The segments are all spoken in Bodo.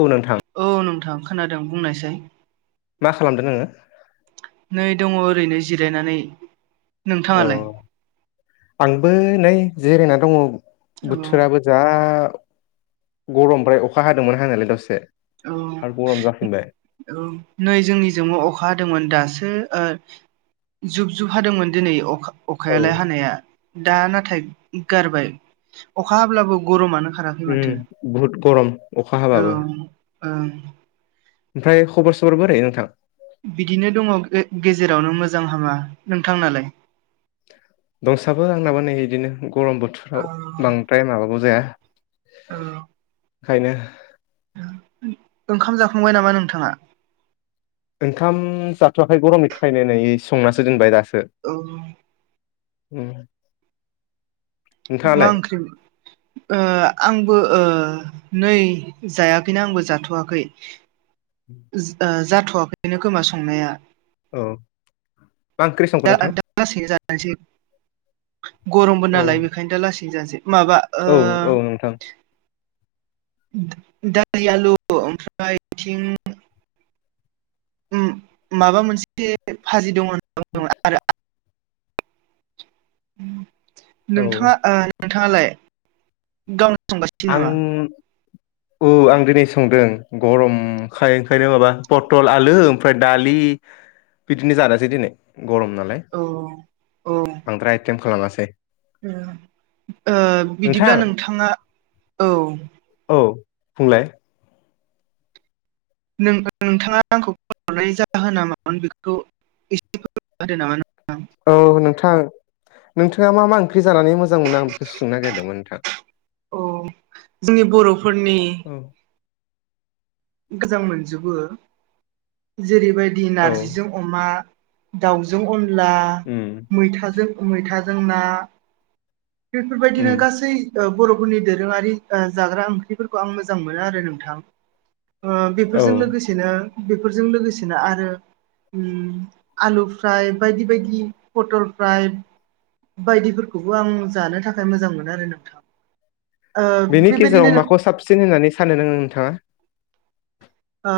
औ नोंथां औ नोंथां खोनादों बुंनायसाय? मा खालामदों नोङो? नै दङ ओरैनो जिरायनानै। औ नोंथाङालाय? आंबो नै जिरायना दङ औ बोथोराबो जा। गरम ओमफ्राय अखा हादोंमोन हानायालाय दसे। औ आरो गरम जाफिनबाय औ नै जोंनि जोंबो अखा हादोंमोन दासो। ओ जुब जुब हादोंमोन दिनै अखा औ अखायालाय हानाया। दा नाथाय गारबाय अखा हाब्लाबो गरमानो। खाराखै माथो उम बहुत गरम अखा औ हाबाबो। ओं। ओमफ्राय खबर सबर बोरै नोंथां? बिदिनो दङ गेजेरावनो मोजां हामा नोंथांनालाय। दंसाबो आंनाबो नै इदिनो गरम औ बोथोराव बांद्राय माबाबो जाया। औ। ओंखायनो। ओंखाम जाखांबाय नामा नोंथाङा। ओंखाम जाथ'वाखै गरमनि थाखायनो नै संनासो दोनबाय दासो। औ। उम। मा नोंथाङालाय ओंख्रि। ओ आंबो ओ नै जायाखैनो आंबो जाथ'वाखै। ओ जाथ'वाखैनो खोमा संनाया। औ मा ओंख्रि दा संखो नोंथां। दा लासैनो जानोसै गरमबो औ नालाय बेखायनो दा लासैनो जानोसै। माबा ओ। औ औ नोंथां दालि आलु ओमफ्राय थिं माबा मोनसे फाजि दङ। नोंथाङा [unintelligible] औ नोंथां आलाय गावनो संगासिनो नामा। आं औ आं दिनै संदों गरमखाय ओंखायनो माबा पथल आलु ओमफ्राय दालि। बिदिनो जानोसै दिनै। गर'म नालाय औ औ बांद्राय आइटेम खालामाखै। ओ नोंथां बिदिब्ला नोंथाङा औ। औ बुंलाय। नों नोंथाङा आंखौ फ'न हरनायनि जाहोनना मामोन बेखौ। एसे फोरमायना होदो नामा नोंथां। औ नोंथां नोंथाङा मा मा। जानानै मोजां मोनो आं बेखौसो‌ सोंनो नागिरदोंमोन नोंथां। औ जोंनि बर'फोरनि। औ मोजां मोनजोबो जेरैबायदि औ नारजिजों अमा। दाउजों अनला उम मैथाजों मैथाजों ना। बेफोर उम बायदिनो गासै। बर'फोरनि दोरोङारि जाग्रा ओंख्रिफोरखौ आं मोजां मोनो आरो नोंथां। ओ औ बेफोरजों लोगोसेनो बेफोरजों लोगोसेनो आरो। आलुफ्राय बायदि बायदि पटलफ्राय। बायदिफोरखौबो आं जानो थाखाय मोजां मोनो आरो नोंथां। ओ बेनि गेजेराव बेबायदिनो माखौ साबसिन होननानै सानो नोङो नोंथाङा आ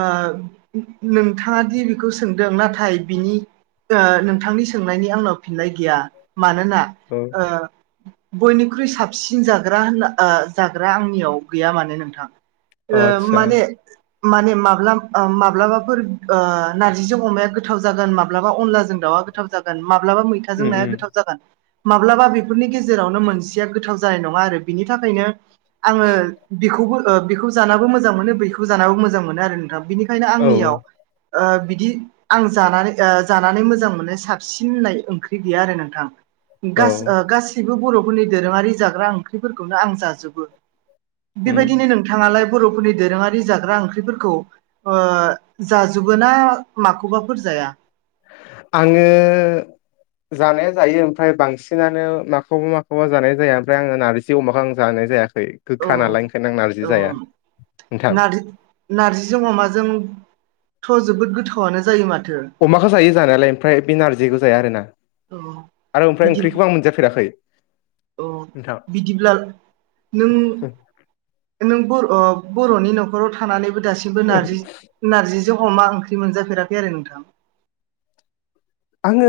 नोंथाङा दि बेखौ सोंदों नाथाय बिनि ओ नोंथांनि सोंनायनि आंनाव फिननाय गैया मानोना बयनिख्रुइ साबसिन जाग्रा होनना जाग्रा आंनियाव गैया मानो नोंथां औ ओ आदसा माने माने माब्ला ओ माब्लाबाफोर ओ नारजिजों अमाया गोथाव जागोन माब्लाबा अन्थायजों दावा गोथाव जागोन माब्लाबा मैथाजों उम नाया उम गोथाव जागोन। माब्लाबा बेफोरनि गेजेरावनो मोनसेया गोथाव जानाय नङा आरो बिनि थाखायनो आङो बेखौ बो बेखौ जाबो मोजां मोनो बेखौ जानाबो मोजां मोजां मोनो आरो नोंथां बिनिखायनो औ आंनियाव ओ बिदि आं जानानै ओ जानानै मोजां मोननाय साबसिन होननाय ओंख्रि गैया आरो नोंथां। औ गासै ओ गासैबो बर'फोरनि दोरोङारि जाग्रा ओंख्रिफोरखौनो आं जाजोबो। उम बेबायदिनो नोंथाङालाय बर'फोरनि दोरोङारि जाग्रा ओंख्रि फोरखौ ओ जाजोबो ना माखौबाफोर जाया? आङो जानाया जायो ओमफ्राय बांसिनानो माखौबा माखौबा जानाय जाया ओमफ्राय आङो नारजि अमाखौ आं जानाय जाया। औ गोखा नालाय ओंखायनो आं नारजि जाया नोंथां। नार्जिजों अमाजोंथ' जोबोद गोथावानो जायो माथ अमाखौ जायो जानायालाय ओमफ्राय बे नारजिखौ जाया आरो ना। औ आरो ओमफ्राय बिदि ओंख्रिखौबो आं मोनजाफेराखै। औ नोंथां बिदिब्ला नों नोंबो बर'नि न'खराव थानानैबो दासिमबो नारजि नारजि अमा ओंख्रि मोनजाफेराखै आरो नोंथां? आङो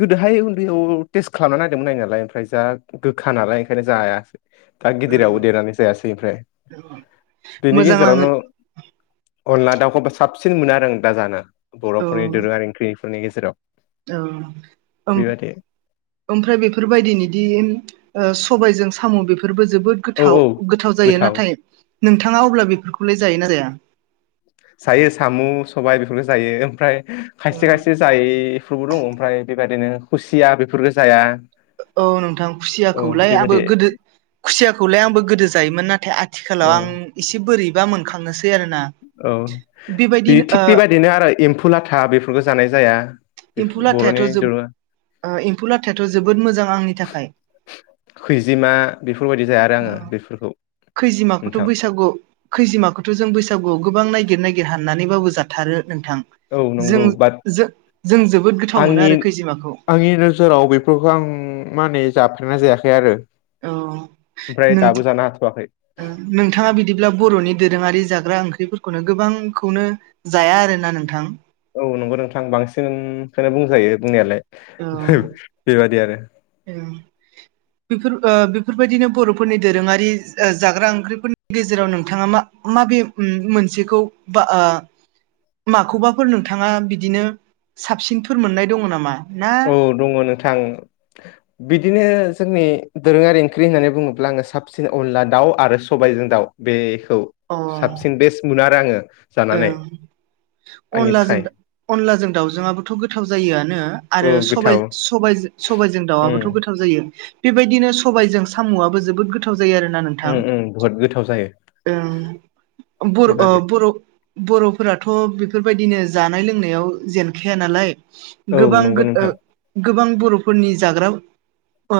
गोदोहाय उन्दैयाव टेस्ट खालामना नायदोंमोन नायनायालाय ओमफ्राय जा गोखा नालाय ओंखायनो जायासै। दा औ गिदिरावबो देरनानै जायासै ओमफ्राय औ बेनि मोजां नाङो गेजेरावनो अनला दाउखौबो साबसिन मोनो आरो आं दा जानो बर'फोरनि दोरोङारि ओंख्रिफोरनि गेजेराव। ओम ओम बेबायदि ओमफ्राय बेफोरबायदिनिदि सबायजों साम' बेफोरबो जोबोद औ गोथाव औ गोथाव जायो नाथाय नोंथाङा अब्ला बेफोरखौलाय जायो ना जाया? जायो साम' सबाय बेफोरखौ जायो ओमफ्राय खायसे खायसे जायैफोरबो दङ ओमफ्राय बेबायदिनो खुसिया बेफोरफोरखौ जाया। औ नोंथां औ खुसियाखौलाय आंबो बेबायदि गोदो खुसियाखौलाय आंबो गोदो जायोमोन नाथाय औ आथिखालाव आं एसे बोरैबा मोनखांसै औ ओ थिग बेबायदिनो आरो एम्फौ लाथा बेफोरखौ जानाय जाया। एम्फौ बेफोर लाथायाथ' बर'नि दोरोङा जोबोद एम्फौ लाथायाथ' जोबोद मोजां आंनि थाखाय। खैजिमा बेफोरबायदि जाया आरो आङो बेफोरखौ। खैजिमाखौथ' नोंथां बैसागु खैजिमाखौथ' जों बैसागु गोबां नायगिर नायगिर हाननानैबाबो जाथारो नोंथां औ जों नंगौ बाट जों। जोबोद गोथाव मोनो आंनि आरो खैजिमाखौ। आंनि नोजोराव बेफोरखौ आं माने जाफेरनाय जायाखै आरो। औ ओमफ्राय नों दाबो जानो हाथ'वाखै ओ नोंथाङा बिदिब्ला बर'नि दोरोङारि जाग जाग्रा ओंख्रिफोरखौनो गोबांखौनो जाया आरो ना नोंथां? औ नंगौ नोंथां बांसिनखौनो बुंजायो बुंनायालाय बेबादि आरो। ए। बेफोर ओ बेफोरबायदिनो बर'फोरनि दोरोङारि जाग्रा ओंख्रिफोरनि गेजेराव नोंथाङा मा मा मा बे मोनसेखौ बा माखौबाफोर नोंथाङा बिदिनो साबसिनफोर मोननाय दङ नामा? ना औ दङ नोंथां। बिदिनो जोंनि दोरोङारि ओंख्रि होननानै बुङोब्ला आङो साबसिन अनला दाउ आरो सबायजों दाउ। बेखौ अ साबसिन बेस्ट मोनो आरो आङो। जानानै ओं आंनि अनलाजों थाखाय अनलाजों दाउजों आबोथ गोथाव जायोआनो। औ आरो सबाय गोथाव सबाय सबायजों दाउआबोथ उम गोथाव जायो। बेबायदिनो सबायजों सामुआबो जोबोद गोथाव। जायो आरोना उम नोंथां उम बुहुद गोथाव जायो ओ बर' बेबादि बर' बर'फोराथ' बेफोर बायदिनो जानाय लोंनायाव जेनखाया नालाय। औ गोबां नंगौ ओ नोंथां गोबां बर'फोरनि जाग्रा ओ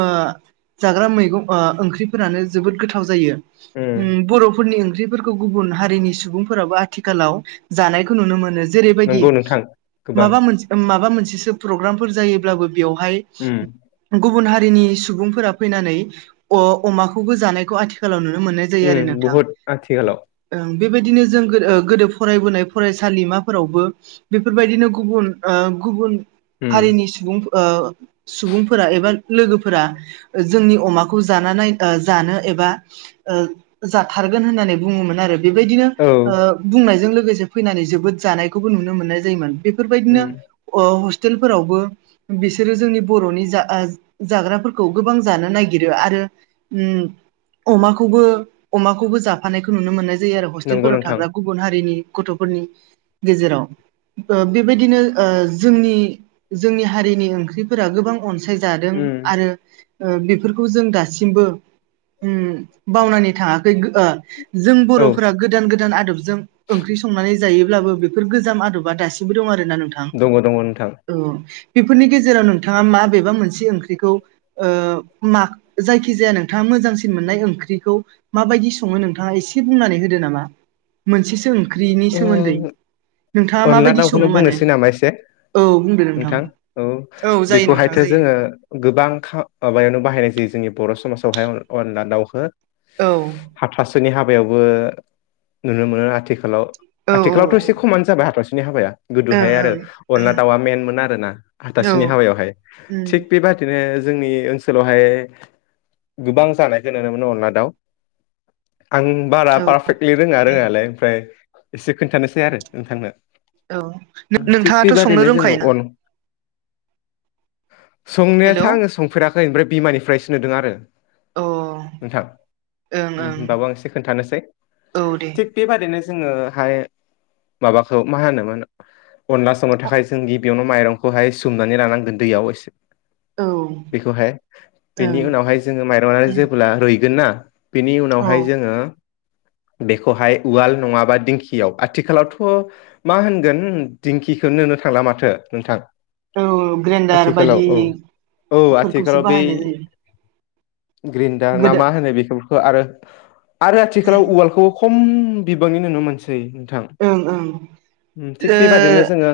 जाग्रा मैगं ओ ओंख्रिफोरानो जोबोद गोथाव जायो। उम बर'फोरनि ओंख्रिफोरखौ गुबुन हारिनि सुबुंफोराबो आ थिखालाव जानायखौ नुनो मोनो जेरैबायदि नंगौ नोंथां गोबां माबा मोनस माबा मोन सेसो पग्रामफोर जायोब्लाबो बेयावहाय उम गुबुन हा हारिनि सुबुंफोरा फैनानै अ अमाखौबो जानायखौ आथिखालाव नु मोननाय जायो उम आरो नोंथां बुहुद आथिखालाव ओ बेबायदिनो जों गो गोदो फरायबोनाय फरायसालिमाफोरावबो बेफोर बायदिनो गुबुन ओ गुबुन उम हारिनि सुबुं ओ सुबुंफोरा एबा लोगोफोरा जोंनि अमाखौ जानानै जानो एबा ओ जाथार जागोन होननानै बुङोमोन आरो बेबायदिनो औ ओ बुंनायजों लोगोसे फैनानै जोबोद जानायखौबो नुनो मोननाय जायोमोन। बेफोर बायदिनो उम ओ हब टेलफोरावबो बिसोरो जोंनि बर'नि जा जाग्राफोरखौ गोबां जानो नागिरो आरो उम अमाखौबो अमाखौबो जाफानायखौ नुनो मोननाय जै आरो नंगौ हस्टेलफोराव नोंथां थाग्रा गुबुन हारिनि गथफोरनि गेजेराव ओ बेबायदिनो ओ जोंनि जोंनि हारिनि ओंख्रिफोरा गोबां अनसाय सायजादों उम आरो ओ बेफोरखौ जों दासिमबो उम बावनानै थाङाखै ओ जों औ बर'फोरा गोदान गोदान आदब जों ओंख्रि संनानै जायोब्लाबो बेफोर गोजाम आदबा दासिमबो दं आरो ना नोंथां दङ दङ नोंथां औ बेफोरनि गेजेराव नोंथाङा मा बेेबा मोनसे ओंख्रिखौ ओ मा जायखि जाया नोंथांमो मोजांसिन मोननाय ओंख्रिखौ मा बायदि सङो नोंथाङा एसे बुंनानै होदो नामा। मोनसेसो ओंख्रिनि सोमोन्दै। उम नोंथाङा अनला माबायदि दाउखौनो सङो माने बुंनोसै नामा एसे। औ बुंदो नोंथां औ औ जायो बेखौ नोंथां हायथो जायो जोङो गोबां खा माबायावनो बाहायनाय जायो जोंनि बर' समाजाव हाय अनला दावखो औ हाथासुनि हा बायावबो नुनो मोनो आथिखालाव औ औ आथिखालावथ ओं एसे खमानो जाबाय हाथासुनि हाबाया गोदो हाय आरो ओं अनला दाउआ मेनमोन आरो ना औ आथासुनि हाबायाव हाय उम थिग बेबादिनो जोंनि ओनसोलाव हाय गोबां जानायखौ नुनो मोनो अनला दाउ आं बारा औ पारफेकलि रोङा रोङालाय ओमफ्राय एसे खोनथानोसै आरो नोंथांनो औ थिग नोंथांङाथ संनो बेबादिनो रोंखाय जोङो ना? अन संनायाथ आङो संफेराखै ओमफ्राय बिमानिफ्रायसो नुदों आरो ओं नोंथां उम ओं होनबाबो आं एसे खोनथानोसै औ दे थिग बेबादिनो जोङो हाय माबाखौ मा होनोमो अनला संनो औ थाखाय जोंनि बेयावनो माइरंखौ हाय सोमनानै लानांगोन दैयाव एसे ओं बेखौहाय बेनि उनाव हाय जोङो माइरंया जेब्ला रुइगोन ना बिनि उनाव औ हाय जोङो बेखौहाय उवाल नङाबा दिंखियाव आथिखालावथ मा होनगोन दिंखिखोनो नुनो मोनला माथो नोंथां औ ग्रेन्डार आथिखालाव औ बायदि औ फोरखौसो आथिखालाव बेै बाहायनाय जायो ग्रिनडार ना गोदो मा होनो बेफोरखौ आरो आरो आथिखालाव उवालखौ खम बिबांनि नुनो मोनसै नोंथां ओं ओं थिग बेबादिनो जोङो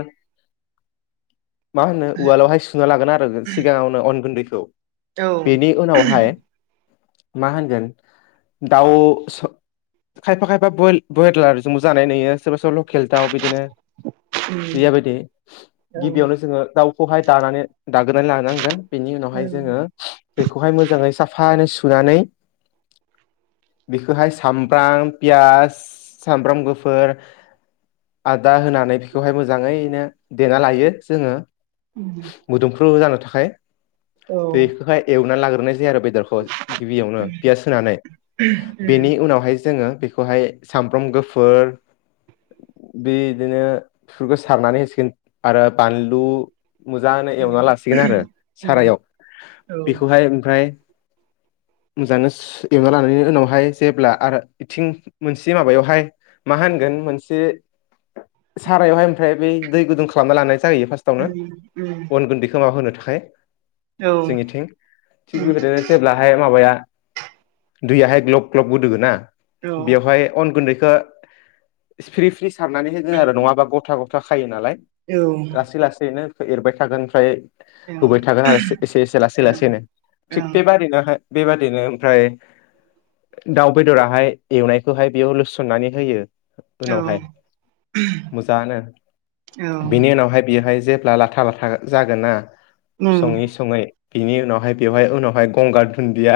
मा होनो उवालावहाय सुना लागोन आरो सिगाङावनो अन गुन्दैखौ ओ औ बेनि उनावहाय‌ मा होनगोन दाउ स खायफा खायफा ब्रयलारजोंबो जानाय नुयो सोरबा सोरबा लकेल दाउ बिदिनो उम गैया बायदि औ ओं गिबियावनो जोङो दाउखौहाय दानानै दानग्रोनानै लानांगोन बेनि उनाव हाय जोङो बेखौहाय मोजाङै साफै सुनानै बेखौहाय सामब्राम पियास सामब्राम गुफुर। आदा होनानै बेखौहाय मोजाङैनो देना लायो जोङो। उम मोदोमफ्र जानो थाखाय औ बेखौहाय एवनानै लाग्रोनाय जायो आरो। बेदरखौ गिबियावनो पियास होनानै बेनि उनावहाय जोङो। बेखौहाय सामब्राम गुफुर। बे बिदिनो बेफोरखौ सारनानै होसिगोन आरो बानलु। मोजाङै एवना लासिगोन आरो सारायाव बेखौहाय ओमफ्राय। मोजांनो एवना लानायनि उनावहाय जेब्ला आरो बिथिं मोनसे माबायावहाय मा होनो। गोन मोनसे सारायावहाय ओमफ्राय बे दै गुदुं खालामना ला‌। नाम जायो उम उम फार्स्टआवनो औ उम औ उम औ अन गुन्दैखौ माबा होनो थाखाय। जोंनिथिं थिग बेबायदिनो जेब्लाहाय माबाया। दैुयाहाय ग्लब ग्लब गोदुयोना औ ओं औ बेवहाय अन गुन्दै। खो सफ्रि फ्रि सारनानै होगोन आरो नङाबा गथा गथा खायो नालाय। लासै लासैनो एरबाय थागोन ओमफ्राय। होबाय थागोन आरो एसे एसे लासै लासैनो थिग बेबादिनो। बेबादिनो ओमफ्राय। दाउ बेदराहाय एवनायखौहाय बेयाव लुसननानै होयो। उनावहाय मोजांनो बिनि उनावहाय बियोहाय जे। ला लाथा लाथा जागोन ना उम सङै सङै। बिनि उनावहाय बेवहाय उनावहाय गंगार दुन्दिया।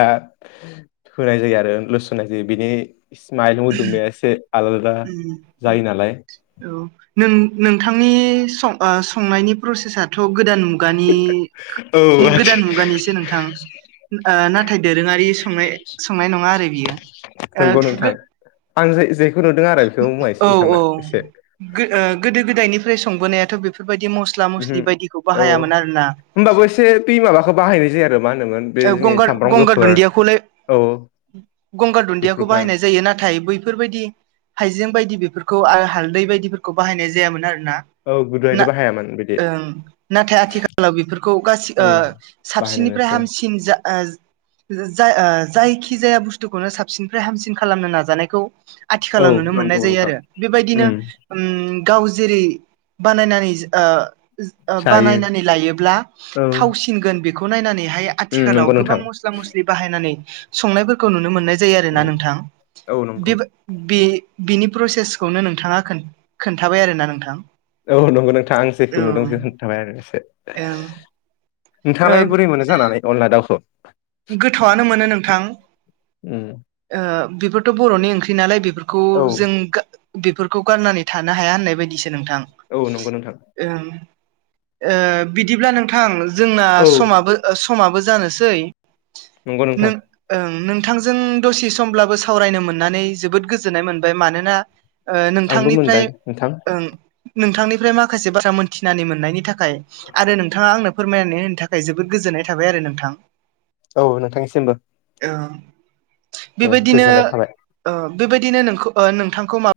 होनाय जायो आरो लुसोनाय जायो बिनि। समाइल मोदुमनाया एसे आलादा उम जायो नालाय। औ नों नोंथांनि संनायनि ओ प्रसेसाथ'। गोदान मुगानि खो। औ गोदान मुगानिसो नोंथां नाथाय दोरोङारि संनाय संनाय नङा। मार बियो नंगौ नोंथां ओ। आं जे जेखौ नुदों आरो बेखौ बुंबाय औ एसेथांनो एसे। गोदो गोदायनिफ्राय संबोनायाथ' बेफोरबायदि मस्ला मस्लि ओम बायदिखौ औ बाहायामोन आरोना होनबाबो एसे पि माबाखौ बाहायनाय जायो आरो। मा होनोमोन बे जोंनि गंगार सामब्राम गंगार गुफुर दुन्दियाखौलाय। औ गंगार दुन्दियाखौ बेफोरखौहाय बाहायनाय जायो नाथाय बैफोरबायदि हाइजें बायदि बेफोरखौ। खौ हालदै बायदिफोरखौ बाहायनाय जायामोन आरो। औ गुदुहायनो बाहायामोन। बिदि ओं नाथाय आथिखालाव बेफोरखौ गासै उम साबसिननिफ्राय बाहायनायनोसै हामसिन। जा। ओ जा जायखि जाया बुस्थुखौनो साबसिननिफ्राय हामसिन खालामनो नाजानायखौ। औ आथिखालाव नुनो मोननाय नंगौ जायो नोंथां आरो बेबायदिनो उम ओम। गाव जेरै बानायनानै ओ। ओ जायो बानायनानै लायोब्ला औ थावसिनगोन बेखौ नायनानैहाय। उम आथिखालाव नंगौ गोबां नोंथां मस्ला मस्लि बाहायनानै संनायफोरखौ नुनो मोन्नाय। जायो आरोना उम नोंथां औ नंगौ बेबो बे। बिनि प्रसेसखौनो नोंथाङा खोन्थाबाय आरोना नोंथां? औ नंगौ नोंथाङां आं जेखौ औ नुदों ओं खथाबाय आरो एसे। ओ नोंथाङालाय बोरै मोनो जानानै अनला दाउखौ गोथावआनो मोनो नोंथां उम बेफोरथ' बर'नि ओंख्रि नालाय बे बेफोरखौ औ जों बेफोरखौ गारनानै थानो हाया होननाय बायदिसो नोंथां -ओ औ नंगौ नोंथां बिदिब्ला नोंथां जोंना औ समाबो-समाबो जानोसै नंगौ नोंथां नों नोंथांजों दसे समब्लाबो सावरायनो मोननानै जोबोद गोजोननाय मोनबाय मानोना आंबो नोंथांनिफ्राय मोनबाय नोंथां ओं नोंथांनिफ्राय माखासे बाथ्रा मोनथिनानै मोननायनि थाखाय आरो नोंथाङा आंनो फोरमायनानै होनो थाखाय जोबोद गोजोननाय थाबाय आरो नोंथां औ नोंथांनिसिमबो दे गोजोननाय बेबायदिनो- थाबाय बेबायदिनो नोंथांखौ मा